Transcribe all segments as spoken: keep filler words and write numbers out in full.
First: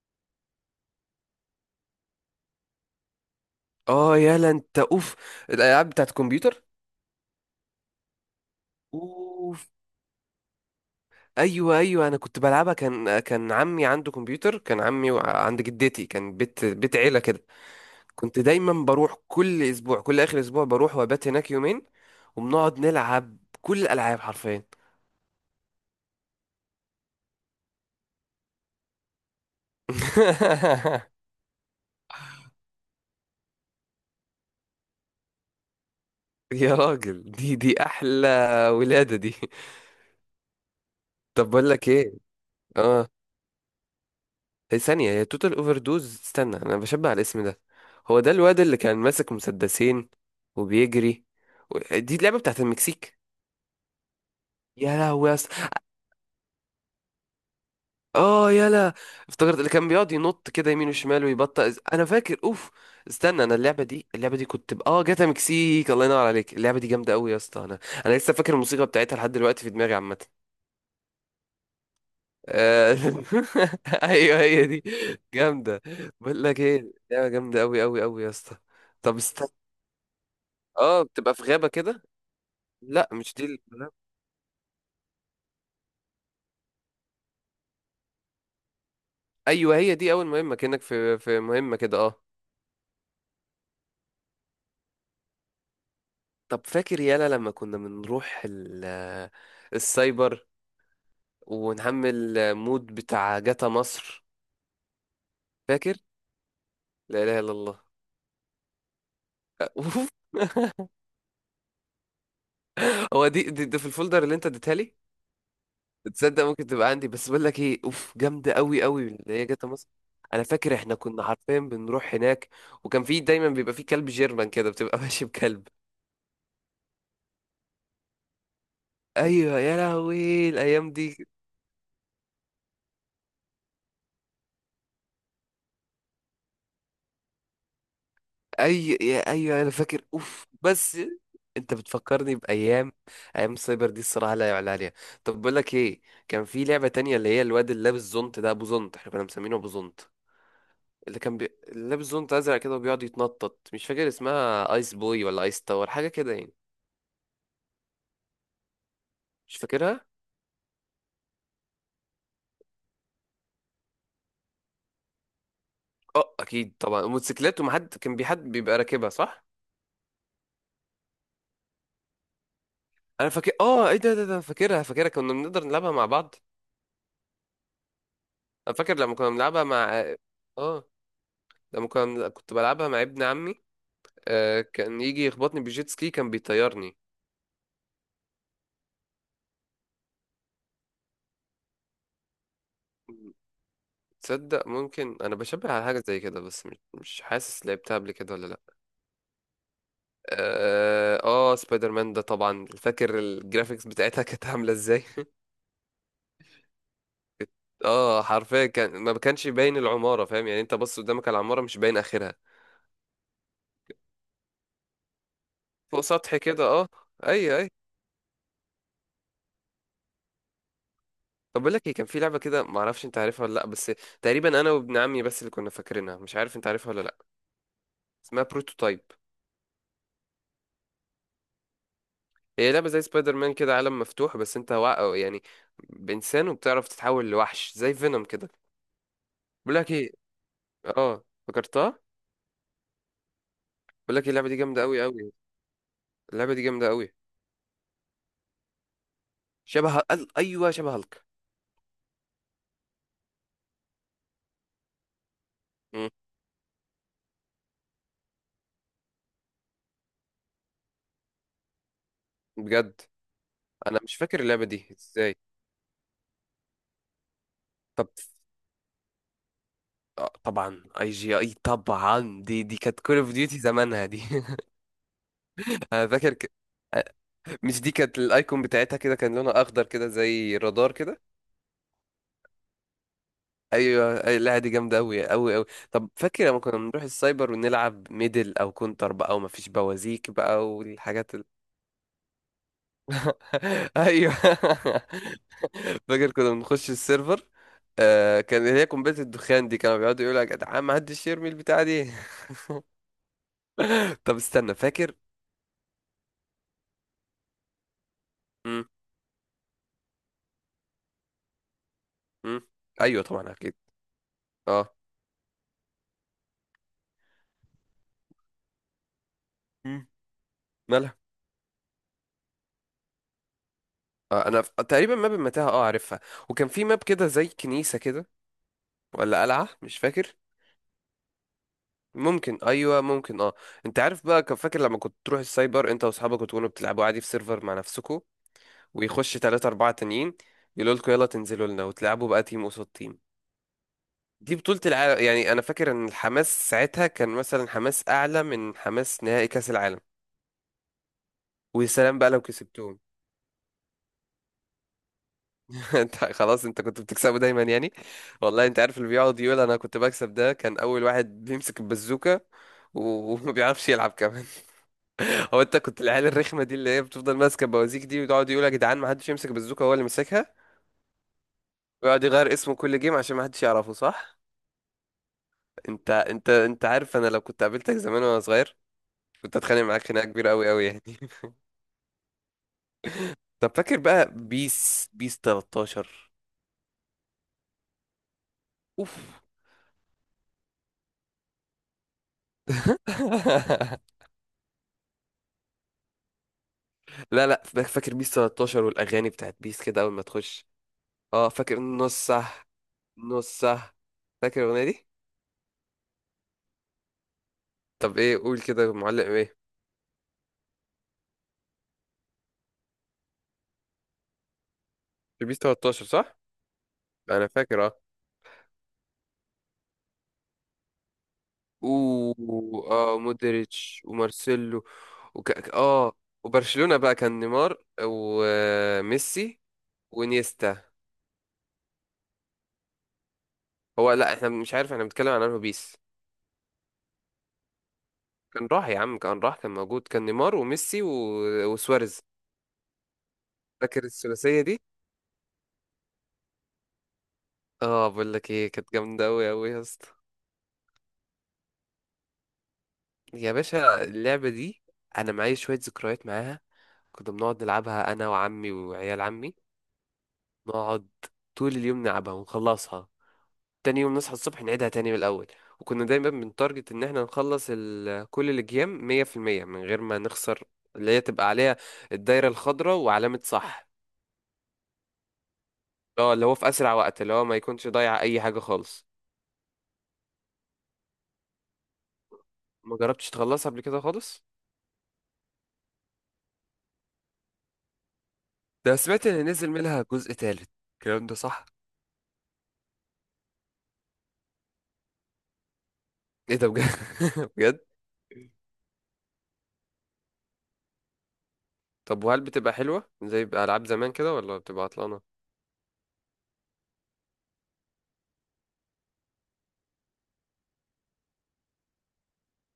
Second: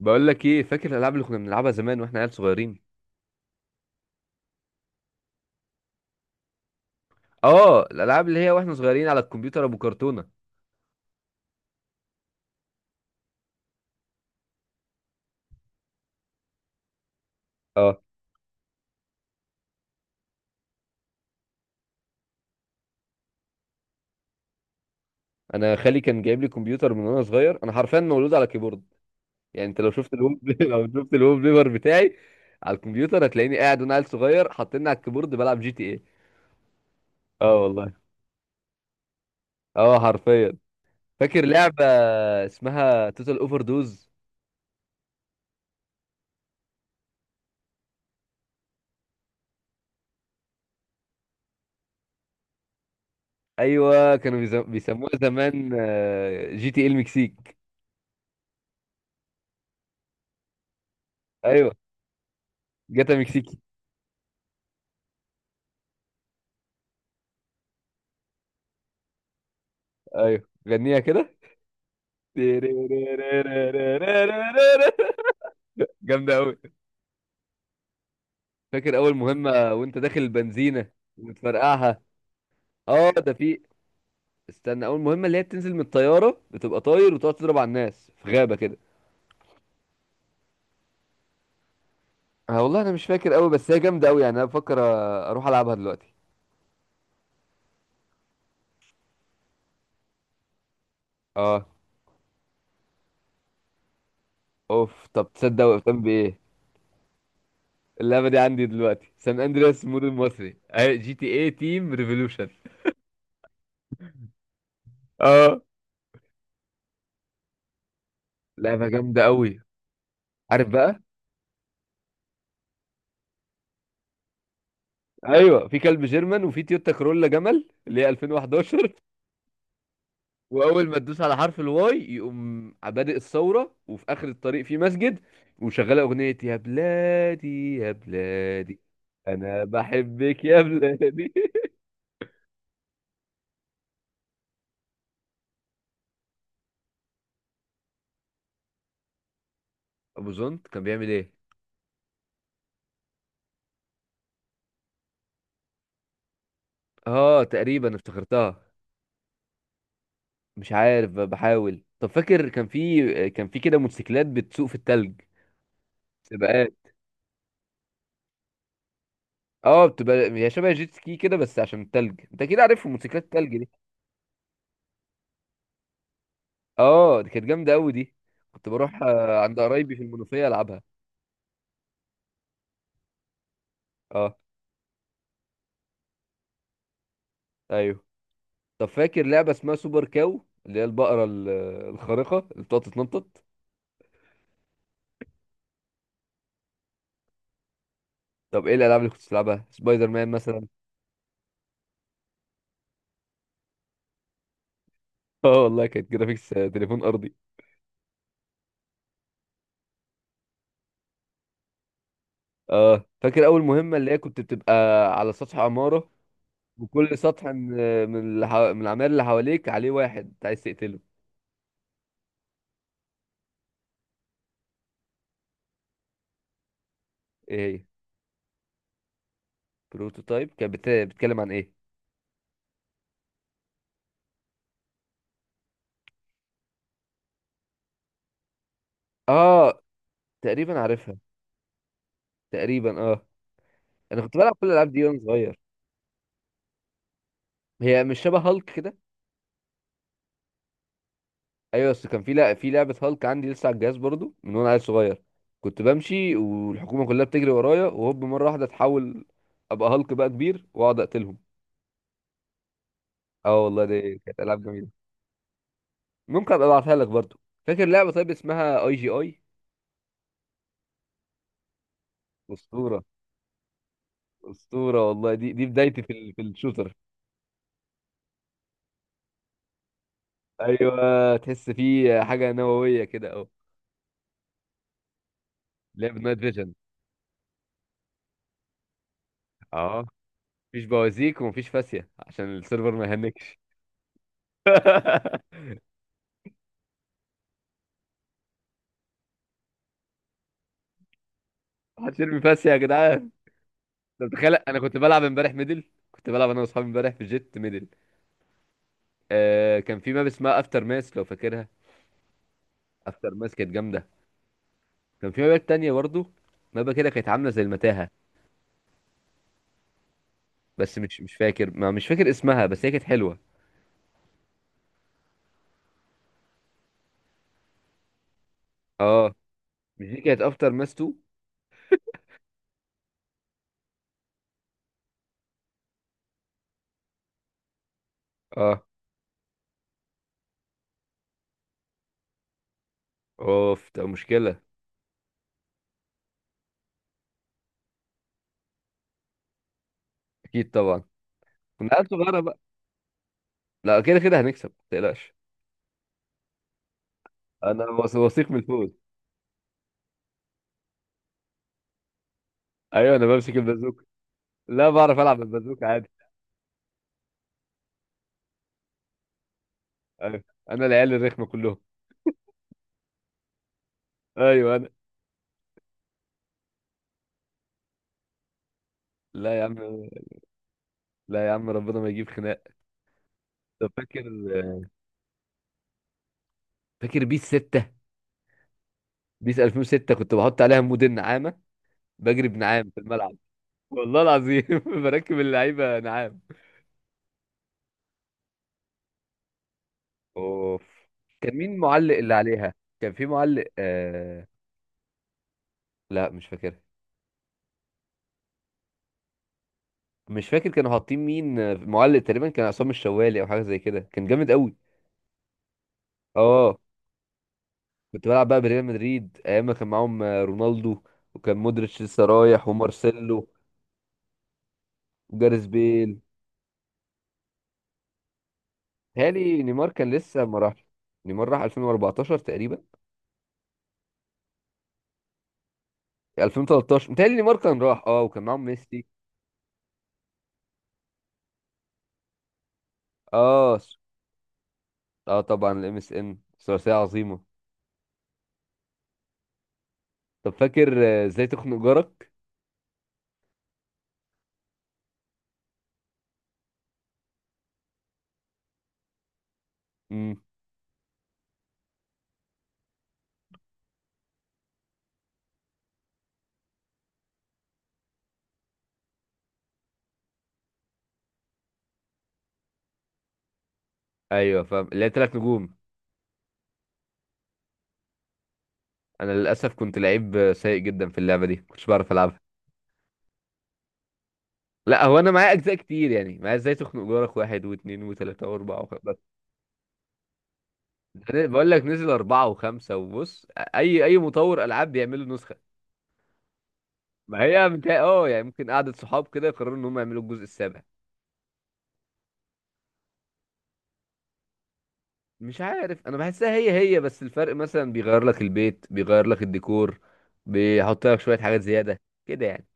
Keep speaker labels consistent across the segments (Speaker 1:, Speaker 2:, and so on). Speaker 1: بقول لك ايه، فاكر الالعاب اللي كنا بنلعبها زمان واحنا عيال صغيرين؟
Speaker 2: اه، يلا انت. اوف، الالعاب بتاعت الكمبيوتر.
Speaker 1: اه، الالعاب اللي هي واحنا صغيرين على الكمبيوتر
Speaker 2: اوف،
Speaker 1: ابو كرتونه.
Speaker 2: ايوه ايوه، انا كنت بلعبها. كان كان عمي عنده كمبيوتر. كان عمي وع- عند جدتي، كان بيت بيت عيله كده.
Speaker 1: اه،
Speaker 2: كنت دايما بروح كل اسبوع، كل اخر اسبوع بروح وابات هناك يومين، وبنقعد نلعب كل الالعاب حرفيا.
Speaker 1: انا خالي كان جايب لي كمبيوتر من وانا صغير. انا حرفيا مولود على كيبورد. يعني انت لو شفت الويب لو شفت الويب بيبر بتاعي على الكمبيوتر، هتلاقيني قاعد وانا عيل صغير حاطيني على الكيبورد بلعب جي تي ايه.
Speaker 2: يا راجل،
Speaker 1: اه
Speaker 2: دي دي
Speaker 1: والله.
Speaker 2: احلى ولاده دي.
Speaker 1: اه حرفيا. فاكر
Speaker 2: طب بقول
Speaker 1: لعبه
Speaker 2: لك ايه. اه،
Speaker 1: اسمها توتال اوفر دوز.
Speaker 2: هي ثانية، هي توتال اوفر دوز، استنى انا بشبه على الاسم ده. هو ده الواد اللي كان ماسك مسدسين وبيجري، و- دي اللعبة بتاعت المكسيك.
Speaker 1: ايوه، كانوا بيز-
Speaker 2: يا
Speaker 1: بيسموها
Speaker 2: لهوي يا اسطى.
Speaker 1: زمان آه، جي تي ايه المكسيك.
Speaker 2: اه يلا. افتكرت اللي كان بيقعد ينط كده يمين وشمال ويبطأ
Speaker 1: ايوه،
Speaker 2: إز- انا فاكر اوف.
Speaker 1: جاتا
Speaker 2: استنى، انا
Speaker 1: مكسيكي.
Speaker 2: اللعبة دي، اللعبة دي كنت ب... اه، جاتا مكسيك، الله ينور عليك. اللعبة دي جامدة قوي يا اسطى. انا انا لسه فاكر الموسيقى بتاعتها لحد دلوقتي في دماغي عامة.
Speaker 1: ايوه، غنيها كده.
Speaker 2: آه، ايوه هي دي. جامدة.
Speaker 1: جامدة
Speaker 2: بقول
Speaker 1: أوي.
Speaker 2: لك ايه، لعبة جامدة قوي قوي قوي يا اسطى.
Speaker 1: فاكر أول
Speaker 2: طب استنى،
Speaker 1: مهمة وأنت داخل البنزينة
Speaker 2: اه بتبقى في غابة
Speaker 1: وبتفرقعها.
Speaker 2: كده. لا
Speaker 1: أه، ده
Speaker 2: مش دي
Speaker 1: في.
Speaker 2: الم-
Speaker 1: استنى، أول مهمة اللي هي بتنزل من الطيارة بتبقى طاير وتقعد تضرب على الناس في غابة كده.
Speaker 2: ايوه هي دي اول مهمة، كأنك في في مهمة كده، اه.
Speaker 1: أه والله، أنا مش فاكر أوي بس هي جامدة أوي، يعني أنا بفكر أ- أروح ألعبها دلوقتي.
Speaker 2: طب فاكر يالا لما كنا بنروح ال- السايبر
Speaker 1: أه.
Speaker 2: ونحمل مود بتاع جاتا مصر؟
Speaker 1: أوف، طب تصدق
Speaker 2: فاكر؟
Speaker 1: وقفتان بإيه؟
Speaker 2: لا اله الا الله.
Speaker 1: اللعبة دي عندي دلوقتي، سان أندرياس
Speaker 2: اوف
Speaker 1: مود المصري أهي جي تي إيه تيم ريفولوشن.
Speaker 2: هو دي, دي, دي في الفولدر اللي انت اديتها لي.
Speaker 1: أه،
Speaker 2: تصدق ممكن تبقى عندي، بس بقول لك ايه، اوف جامده قوي
Speaker 1: لعبة
Speaker 2: قوي
Speaker 1: جامدة
Speaker 2: اللي هي
Speaker 1: أوي.
Speaker 2: جاتا مصر. انا
Speaker 1: عارف
Speaker 2: فاكر احنا
Speaker 1: بقى.
Speaker 2: كنا حرفيا بنروح هناك، وكان في دايما بيبقى في كلب جيرمان كده، بتبقى ماشي
Speaker 1: ايوه
Speaker 2: بكلب.
Speaker 1: في كلب جيرمان وفي تويوتا كرولا جمل اللي هي ألفين وحداشر.
Speaker 2: ايوه يا لهوي
Speaker 1: واول
Speaker 2: الايام
Speaker 1: ما تدوس
Speaker 2: دي.
Speaker 1: على حرف الواي يقوم بادئ الثوره، وفي اخر الطريق في مسجد وشغاله اغنيه يا بلادي يا بلادي.
Speaker 2: اي يا ايوه
Speaker 1: انا
Speaker 2: انا فاكر
Speaker 1: بحبك
Speaker 2: اوف
Speaker 1: يا
Speaker 2: بس.
Speaker 1: بلادي
Speaker 2: انت بتفكرني بايام، ايام السايبر دي الصراحه لا يعلى عليها. طب بقول لك ايه، كان في لعبه تانية، اللي هي الواد اللي لابس زونت ده، ابو زونت، احنا كنا مسمينه ابو زونت.
Speaker 1: ابو زنت كان بيعمل
Speaker 2: اللي
Speaker 1: ايه؟
Speaker 2: كان بي... اللي لابس زونت ازرق كده وبيقعد يتنطط، مش فاكر اسمها ايس بوي ولا ايس تاور، حاجه كده يعني.
Speaker 1: اه تقريبا افتكرتها.
Speaker 2: مش فاكرها.
Speaker 1: مش عارف، ب- بحاول. طب فاكر كان في كان في كده موتوسيكلات بتسوق في التلج؟
Speaker 2: اه
Speaker 1: سباقات.
Speaker 2: اكيد طبعا الموتوسيكلات، ومحد كان بي حد بيبقى راكبها، صح؟
Speaker 1: اه، بتبقى هي شبه جيت سكي كده بس عشان التلج. انت كده عارف موتوسيكلات
Speaker 2: انا فاكر،
Speaker 1: التلج.
Speaker 2: اه، ايه ده ده ده فاكرها فاكرها، كنا بنقدر نلعبها مع بعض.
Speaker 1: اه دي كانت جامده قوي دي. كنت
Speaker 2: انا فاكر
Speaker 1: بروح
Speaker 2: لما كنا
Speaker 1: آه، عند
Speaker 2: بنلعبها
Speaker 1: قرايبي في
Speaker 2: مع،
Speaker 1: المنوفيه العبها.
Speaker 2: اه، لما كان كنت بلعبها مع ابن عمي.
Speaker 1: اه.
Speaker 2: آه، كان يجي يخبطني بالجيت سكي، كان بيطيرني.
Speaker 1: ايوه. طب فاكر لعبه اسمها سوبر كاو، اللي هي البقره ال- الخارقه اللي بتقعد تتنطط؟
Speaker 2: تصدق ممكن انا بشبه على حاجه زي كده، بس مش مش حاسس لعبتها قبل كده ولا لا.
Speaker 1: طب ايه الالعاب اللي كنت بتلعبها؟ سبايدر مان مثلا؟
Speaker 2: اه، آه، سبايدر مان ده طبعا فاكر، الجرافيكس بتاعتها كانت عامله ازاي.
Speaker 1: اه والله، كانت جرافيكس آه، تليفون ارضي.
Speaker 2: اه حرفيا، كان ما كانش باين العماره، فاهم يعني، انت بص قدامك على العماره مش باين اخرها.
Speaker 1: اه، فاكر اول مهمه اللي هي كنت بتبقى على سطح
Speaker 2: فوق
Speaker 1: عماره؟
Speaker 2: سطح كده، اه.
Speaker 1: وكل سطح
Speaker 2: اي اي.
Speaker 1: من آه، من اللي حو- من العمال اللي حواليك عليه واحد أنت عايز تقتله.
Speaker 2: طب بقول لك ايه، كان في لعبه كده، ما اعرفش انت عارفها ولا لا، بس تقريبا انا وابن عمي بس اللي كنا فاكرينها، مش عارف انت عارفها ولا لا.
Speaker 1: ايه هي
Speaker 2: اسمها بروتوتايب.
Speaker 1: بروتوتايب؟ كانت بت- بتتكلم عن ايه؟
Speaker 2: هي لعبة زي سبايدر مان كده، عالم مفتوح، بس انت وا... أو يعني بإنسان، وبتعرف تتحول لوحش زي فينوم كده. بقول
Speaker 1: اه
Speaker 2: لك ايه.
Speaker 1: تقريبا عارفها.
Speaker 2: اه فكرتها.
Speaker 1: تقريبا اه.
Speaker 2: بقول
Speaker 1: انا
Speaker 2: لك إيه،
Speaker 1: كنت
Speaker 2: اللعبة
Speaker 1: بلعب
Speaker 2: دي
Speaker 1: كل
Speaker 2: جامدة
Speaker 1: الالعاب
Speaker 2: قوي
Speaker 1: دي وانا
Speaker 2: قوي.
Speaker 1: صغير.
Speaker 2: اللعبة دي جامدة قوي.
Speaker 1: هي مش شبه هالك كده؟
Speaker 2: شبه هل- ايوه شبه هالك.
Speaker 1: ايوه بس كان في، لا في لعبه هالك عندي لسه على الجهاز برضو من وانا عيل صغير. كنت
Speaker 2: مم،
Speaker 1: بمشي والحكومه كلها بتجري ورايا، وهوب مره واحده اتحول ابقى هالك بقى كبير واقعد اقتلهم.
Speaker 2: بجد.
Speaker 1: اه والله،
Speaker 2: انا مش
Speaker 1: دي
Speaker 2: فاكر
Speaker 1: كانت العاب
Speaker 2: اللعبة دي
Speaker 1: جميله.
Speaker 2: ازاي.
Speaker 1: ممكن ابقى ابعتها لك برضو. فاكر
Speaker 2: طب،
Speaker 1: لعبه طيب اسمها اي جي اي؟
Speaker 2: آه، طبعا اي جي اي، طبعا دي دي كانت
Speaker 1: اسطوره.
Speaker 2: كول اوف ديوتي زمانها دي.
Speaker 1: اسطوره والله. دي دي بدايتي
Speaker 2: انا
Speaker 1: في ال...
Speaker 2: فاكر
Speaker 1: في
Speaker 2: ك...
Speaker 1: الشوتر.
Speaker 2: آه، مش دي كانت الايكون بتاعتها كده، كان لونها اخضر كده زي رادار كده.
Speaker 1: ايوه، تحس فيه حاجه نوويه كده اه.
Speaker 2: ايوه أي- لا دي جامده قوي قوي قوي. طب
Speaker 1: لعبه نايت
Speaker 2: فاكر لما كنا
Speaker 1: فيجن.
Speaker 2: بنروح السايبر ونلعب ميدل او كونتر بقى، وما فيش
Speaker 1: اه،
Speaker 2: بوازيك بقى
Speaker 1: مفيش
Speaker 2: والحاجات
Speaker 1: بوازيك
Speaker 2: ال...
Speaker 1: ومفيش فاسيه عشان السيرفر ما يهنكش.
Speaker 2: ايوه فاكر كنا بنخش السيرفر. آه، كان هي قنبله الدخان دي، كانوا بيقعدوا يقولوا يا جدعان ما حدش يرمي البتاعه دي.
Speaker 1: هترمي بس يا جدعان. انت
Speaker 2: طب
Speaker 1: متخيل
Speaker 2: استنى
Speaker 1: انا كنت
Speaker 2: فاكر.
Speaker 1: بلعب امبارح ميدل؟ كنت بلعب انا واصحابي امبارح في جيت ميدل.
Speaker 2: امم.
Speaker 1: آه، كان في ماب اسمها افتر ماس لو فاكرها.
Speaker 2: امم. ايوه
Speaker 1: افتر
Speaker 2: طبعا
Speaker 1: ماس كانت
Speaker 2: اكيد.
Speaker 1: جامده.
Speaker 2: اه.
Speaker 1: كان في مابات تانية برضه. مابة كده كانت عامله زي المتاهه.
Speaker 2: امم.
Speaker 1: بس
Speaker 2: مالها.
Speaker 1: مش مش فاكر ما مش فاكر اسمها بس هي كانت حلوه.
Speaker 2: آه انا ف- تقريبا ماب المتاهه، اه عارفها. وكان في ماب كده زي كنيسه كده،
Speaker 1: اه.
Speaker 2: ولا قلعه مش
Speaker 1: مش دي
Speaker 2: فاكر.
Speaker 1: كانت افتر ماس تو؟
Speaker 2: ممكن، ايوه ممكن اه. انت عارف بقى، كان فاكر لما كنت تروح السايبر انت واصحابك وتكونوا بتلعبوا عادي في سيرفر مع نفسكوا،
Speaker 1: اه.
Speaker 2: ويخش تلاتة اربعة تانيين يقولوا لكم يلا تنزلوا لنا وتلعبوا بقى تيم قصاد تيم.
Speaker 1: اوف ده
Speaker 2: دي
Speaker 1: مشكله.
Speaker 2: بطولة العالم يعني، انا فاكر ان الحماس ساعتها كان مثلا حماس اعلى من حماس نهائي كاس العالم.
Speaker 1: اكيد طبعا.
Speaker 2: ويا
Speaker 1: كنا عيال
Speaker 2: سلام بقى
Speaker 1: صغيره
Speaker 2: لو
Speaker 1: بقى.
Speaker 2: كسبتهم.
Speaker 1: لا كده كده هنكسب، ما تقلقش.
Speaker 2: انت خلاص انت كنت بتكسبه دايما
Speaker 1: انا
Speaker 2: يعني.
Speaker 1: وث- وثيق من
Speaker 2: والله انت عارف
Speaker 1: الفوز.
Speaker 2: اللي بيقعد يقول انا كنت بكسب، ده كان اول واحد بيمسك البزوكة
Speaker 1: ايوه انا
Speaker 2: و- وما
Speaker 1: بمسك
Speaker 2: بيعرفش
Speaker 1: البازوكه.
Speaker 2: يلعب كمان.
Speaker 1: لا، بعرف العب
Speaker 2: هو انت
Speaker 1: البازوكه
Speaker 2: كنت
Speaker 1: عادي.
Speaker 2: العيال الرخمه دي، اللي هي بتفضل ماسكه بوازيك دي، ويقعد يقول يا جدعان ما حدش يمسك بازوكه، هو اللي
Speaker 1: ايوه،
Speaker 2: مسكها.
Speaker 1: انا العيال الرخمه كلهم.
Speaker 2: ويقعد يغير اسمه كل جيم عشان ما حدش يعرفه، صح؟
Speaker 1: ايوه، انا.
Speaker 2: انت انت انت عارف انا لو كنت قابلتك زمان وانا صغير،
Speaker 1: لا
Speaker 2: كنت
Speaker 1: يا عم.
Speaker 2: اتخانق معاك خناقه كبيره قوي قوي يعني.
Speaker 1: لا يا عم، ربنا ما يجيب خناق.
Speaker 2: طب
Speaker 1: طب
Speaker 2: فاكر
Speaker 1: فاكر.
Speaker 2: بقى بيس بيس تلتاشر؟
Speaker 1: فاكر بيس ستة؟
Speaker 2: اوف.
Speaker 1: بيس ألفين وستة كنت بحط عليها مود النعامه، بجري بنعام في الملعب. والله العظيم بركب اللعيبه نعام.
Speaker 2: لا لا، فا- فاكر بيس تلتاشر، والاغاني بتاعت بيس كده اول ما تخش؟
Speaker 1: اوف.
Speaker 2: اه
Speaker 1: كان مين
Speaker 2: فاكر
Speaker 1: معلق
Speaker 2: نص
Speaker 1: اللي
Speaker 2: صح.
Speaker 1: عليها؟ كان في
Speaker 2: نص
Speaker 1: معلق
Speaker 2: صح.
Speaker 1: آه...
Speaker 2: فاكر الاغنيه دي؟
Speaker 1: لا مش فاكر.
Speaker 2: طب ايه، قول كده، معلق ايه؟
Speaker 1: مش فاكر كانوا حاطين مين. آه، معلق تقريبا كان عصام الشوالي او حاجه زي كده، كان جامد قوي.
Speaker 2: في بيس تلتاشر صح.
Speaker 1: اه.
Speaker 2: انا فاكر. آه.
Speaker 1: كنت بلعب بقى بريال مدريد ايام ما كان معاهم آه، رونالدو. وكان
Speaker 2: و
Speaker 1: مودريتش لسه رايح
Speaker 2: اه
Speaker 1: ومارسيلو.
Speaker 2: مودريتش ومارسيلو. وك...
Speaker 1: وجاريث
Speaker 2: اه
Speaker 1: بيل.
Speaker 2: وبرشلونة بقى كان نيمار وميسي
Speaker 1: متهيألي نيمار كان لسه ما راحش.
Speaker 2: ونيستا.
Speaker 1: نيمار راح ألفين وأربعتاشر تقريبا.
Speaker 2: هو لا احنا مش عارف، احنا بنتكلم عن انه بيس.
Speaker 1: ألفين وتلتاشر متهيألي نيمار كان راح، اه وكان معاهم
Speaker 2: كان راح يا
Speaker 1: ميسي.
Speaker 2: عم كان راح، كان موجود، كان نيمار وميسي و... وسواريز.
Speaker 1: اه س-
Speaker 2: فاكر الثلاثية دي.
Speaker 1: اه طبعا الام اس ان ثلاثية عظيمة.
Speaker 2: اه بقول لك ايه، كانت جامدة قوي قوي يا اسطى.
Speaker 1: طب فاكر آه، ازاي تخنق جارك؟
Speaker 2: يا باشا اللعبة دي، انا معايا شوية ذكريات معاها. كنا بنقعد نلعبها انا وعمي وعيال عمي،
Speaker 1: امم.
Speaker 2: نقعد طول اليوم نلعبها ونخلصها، تاني يوم نصحى الصبح نعيدها تاني من الأول. وكنا دايما بنتارجت إن احنا نخلص ال- كل الجيم مية في المية من غير ما نخسر، اللي هي تبقى عليها الدايرة الخضراء وعلامة صح.
Speaker 1: ايوه فاهم، اللي هي تلات نجوم.
Speaker 2: اه، اللي هو في أسرع وقت، اللي هو ما يكونش ضايع أي حاجة خالص.
Speaker 1: انا للاسف كنت لعيب آه، سيء جدا في اللعبة دي، كنتش بعرف العبها.
Speaker 2: ما جربتش تخلصها قبل كده خالص؟
Speaker 1: لا، هو انا معايا اجزاء كتير يعني، معايا ازاي تخنق جارك واحد واثنين وثلاثة واربعة
Speaker 2: ده
Speaker 1: وخمسة بس.
Speaker 2: سمعت إن نزل منها جزء تالت، الكلام ده
Speaker 1: أنا
Speaker 2: صح؟
Speaker 1: بقول لك، نزل اربعة وخمسة وبص. اي اي مطور العاب بيعملوا نسخة.
Speaker 2: إيه ده بجد؟
Speaker 1: ما هي
Speaker 2: بجد؟
Speaker 1: متهيأ اه يعني، ممكن قعدة صحاب كده يقرروا ان هم يعملوا الجزء السابع.
Speaker 2: طب وهل بتبقى حلوة زي ألعاب زمان كده، ولا بتبقى عطلانة؟
Speaker 1: مش عارف، انا بحسها هي هي، بس الفرق مثلا بيغير لك البيت، بيغير لك الديكور، بيحط لك شوية حاجات زيادة كده يعني.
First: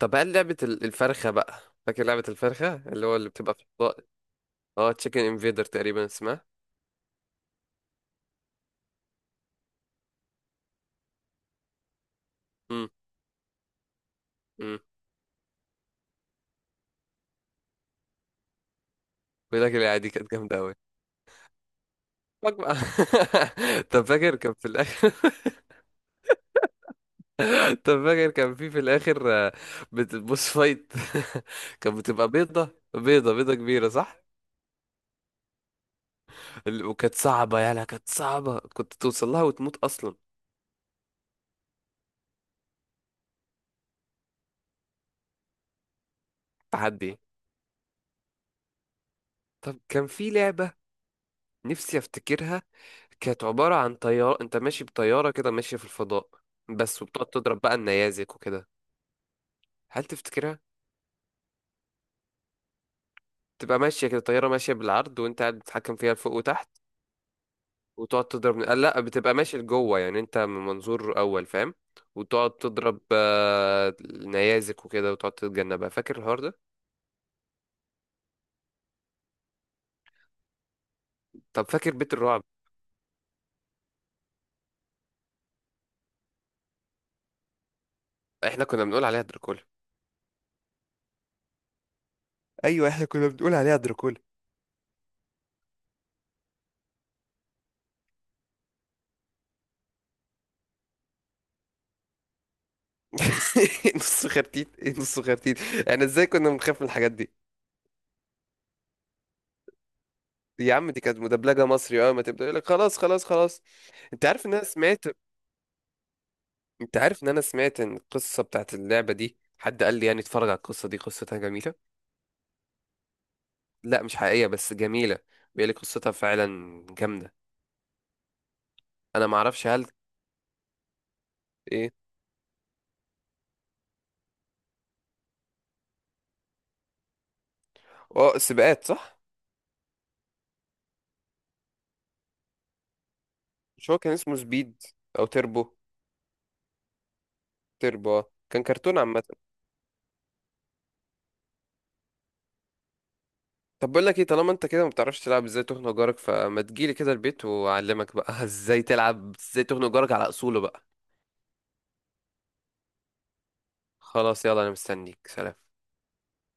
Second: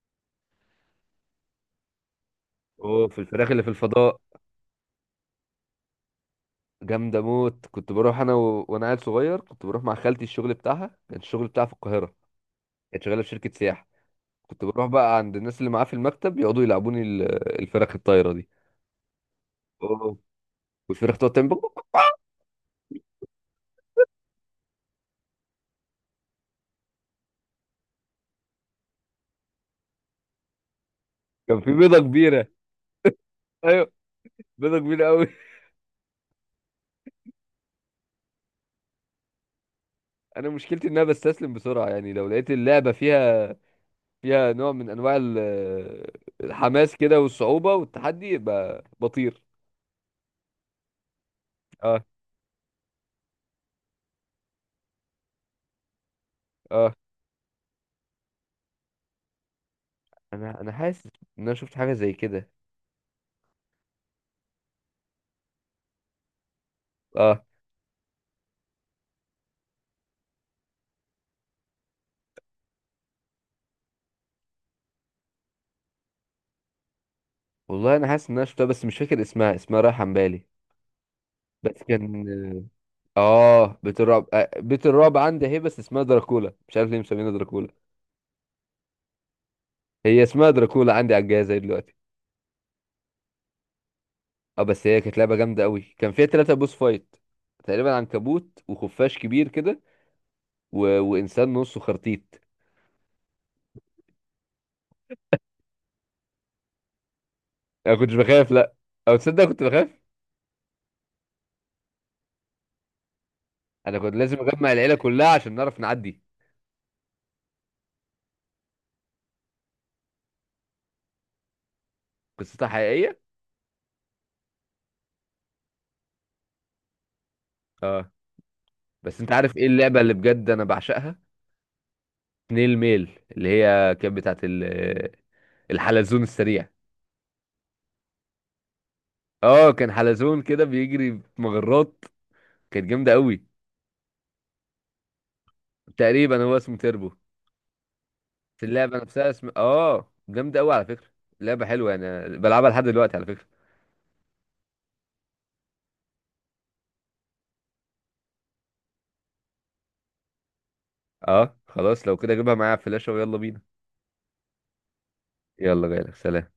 Speaker 2: طب هل لعبة ال- الفرخة بقى، فاكر لعبة الفرخة اللي هو
Speaker 1: اوف،
Speaker 2: اللي
Speaker 1: الفراخ
Speaker 2: بتبقى في
Speaker 1: اللي في
Speaker 2: الفضاء؟
Speaker 1: الفضاء.
Speaker 2: اه تشيكن انفيدر تقريبا اسمها.
Speaker 1: جامدة موت. كنت بروح انا و... وانا عيل صغير، كنت بروح مع خالتي. الشغل بتاعها كان، الشغل بتاعها في القاهرة. كانت شغالة في شركة سياحة. كنت
Speaker 2: امم.
Speaker 1: بروح بقى عند الناس اللي معاه في المكتب يقعدوا يلعبوني ال- الفراخ الطايرة دي.
Speaker 2: بيقول لك العيادي
Speaker 1: اوه.
Speaker 2: كانت جامده قوي.
Speaker 1: والفراخ تقعد تعمل بق- بق- بق.
Speaker 2: طب فاكر كان في الاخر، طب فاكر كان في في الاخر، آه، بت- بوس فايت.
Speaker 1: كان في
Speaker 2: كانت
Speaker 1: بيضة
Speaker 2: بتبقى
Speaker 1: كبيرة.
Speaker 2: بيضه. بيضه بيضه كبيره
Speaker 1: ايوه،
Speaker 2: صح.
Speaker 1: بيضة كبيرة قوي.
Speaker 2: ال- وكانت صعبه يالا، كانت صعبه، كنت توصل لها وتموت اصلا.
Speaker 1: انا مشكلتي ان انا بستسلم بسرعه، يعني لو لقيت اللعبه فيها، فيها نوع من انواع ال- الحماس
Speaker 2: تحدي.
Speaker 1: كده والصعوبه والتحدي، يبقى بطير.
Speaker 2: طب كان في لعبه، نفسي
Speaker 1: اه.
Speaker 2: افتكرها، كانت عباره عن طياره، انت ماشي بطياره كده ماشيه في الفضاء
Speaker 1: اه
Speaker 2: بس، وبتقعد تضرب بقى النيازك وكده، هل تفتكرها؟
Speaker 1: انا انا حاسس ان انا شفت حاجه زي كده.
Speaker 2: تبقى ماشيه كده، طياره ماشيه بالعرض وانت قاعد بتتحكم فيها لفوق وتحت،
Speaker 1: اه
Speaker 2: وتقعد تضرب، آه، لا بتبقى ماشي لجوه يعني، انت من منظور اول فاهم، وتقعد تضرب آه، نيازك وكده وتقعد تتجنبها، فاكر الحوار ده؟
Speaker 1: والله، انا حاسس ان انا شفتها بس مش فاكر اسمها اسمها رايحه عن بالي.
Speaker 2: طب
Speaker 1: بس
Speaker 2: فاكر بيت الرعب؟
Speaker 1: كان. اه، بيت الرعب. آه، بيت الرعب عندي اهي بس اسمها دراكولا، مش عارف ليه مسمينها دراكولا.
Speaker 2: احنا كنا بنقول عليها دراكولا.
Speaker 1: هي اسمها دراكولا عندي على الجهاز أهي دلوقتي.
Speaker 2: ايوه احنا كنا بنقول عليها دراكولا.
Speaker 1: اه، بس هي كانت لعبه جامده قوي، كان فيها ثلاثة بوس فايت تقريبا. عنكبوت وخفاش كبير كده، و... وانسان نصه خرتيت.
Speaker 2: نص خرتيت، ايه نص خرتيت؟ احنا ازاي كنا بنخاف من الحاجات دي؟
Speaker 1: انا كنتش بخاف، لا. او تصدق كنت بخاف.
Speaker 2: يا عم دي كانت مدبلجه مصري، اه، ما تبدا يقول لك خلاص خلاص خلاص.
Speaker 1: انا كنت
Speaker 2: انت
Speaker 1: لازم
Speaker 2: عارف ان انا
Speaker 1: اجمع العيله
Speaker 2: سمعت،
Speaker 1: كلها عشان نعرف نعدي.
Speaker 2: انت عارف ان انا سمعت ان القصه بتاعت اللعبه دي، حد قال لي يعني اتفرج على القصه دي، قصتها جميله.
Speaker 1: قصتها حقيقيه.
Speaker 2: لا مش حقيقية، بس جميلة. بيقول لي قصتها فعلا جامدة.
Speaker 1: اه، بس
Speaker 2: انا
Speaker 1: انت
Speaker 2: ما
Speaker 1: عارف
Speaker 2: اعرفش،
Speaker 1: ايه
Speaker 2: هل
Speaker 1: اللعبه اللي بجد انا بعشقها؟
Speaker 2: ايه؟
Speaker 1: سنيل ميل، اللي هي كانت بتاعت ال... الحلزون السريع.
Speaker 2: اه سباقات صح.
Speaker 1: اه، كان حلزون كده بيجري في مجرات، كانت جامده قوي.
Speaker 2: مش هو كان اسمه سبيد او تربو؟
Speaker 1: تقريبا هو اسمه تيربو.
Speaker 2: تربو آه. كان
Speaker 1: بس اللعبه
Speaker 2: كرتون عامة.
Speaker 1: نفسها اسم اه، جامده قوي على فكره. لعبه حلوه انا بلعبها لحد دلوقتي على فكره.
Speaker 2: طب بقول لك ايه، طالما انت كده ما بتعرفش تلعب ازاي تخنق جارك، فما تجيلي كده البيت واعلمك بقى ازاي تلعب ازاي تخنق جارك على اصوله بقى.
Speaker 1: اه خلاص، لو كده اجيبها معايا على الفلاشه ويلا بينا.
Speaker 2: خلاص يلا انا مستنيك، سلام.
Speaker 1: يلا، جايلك سلام.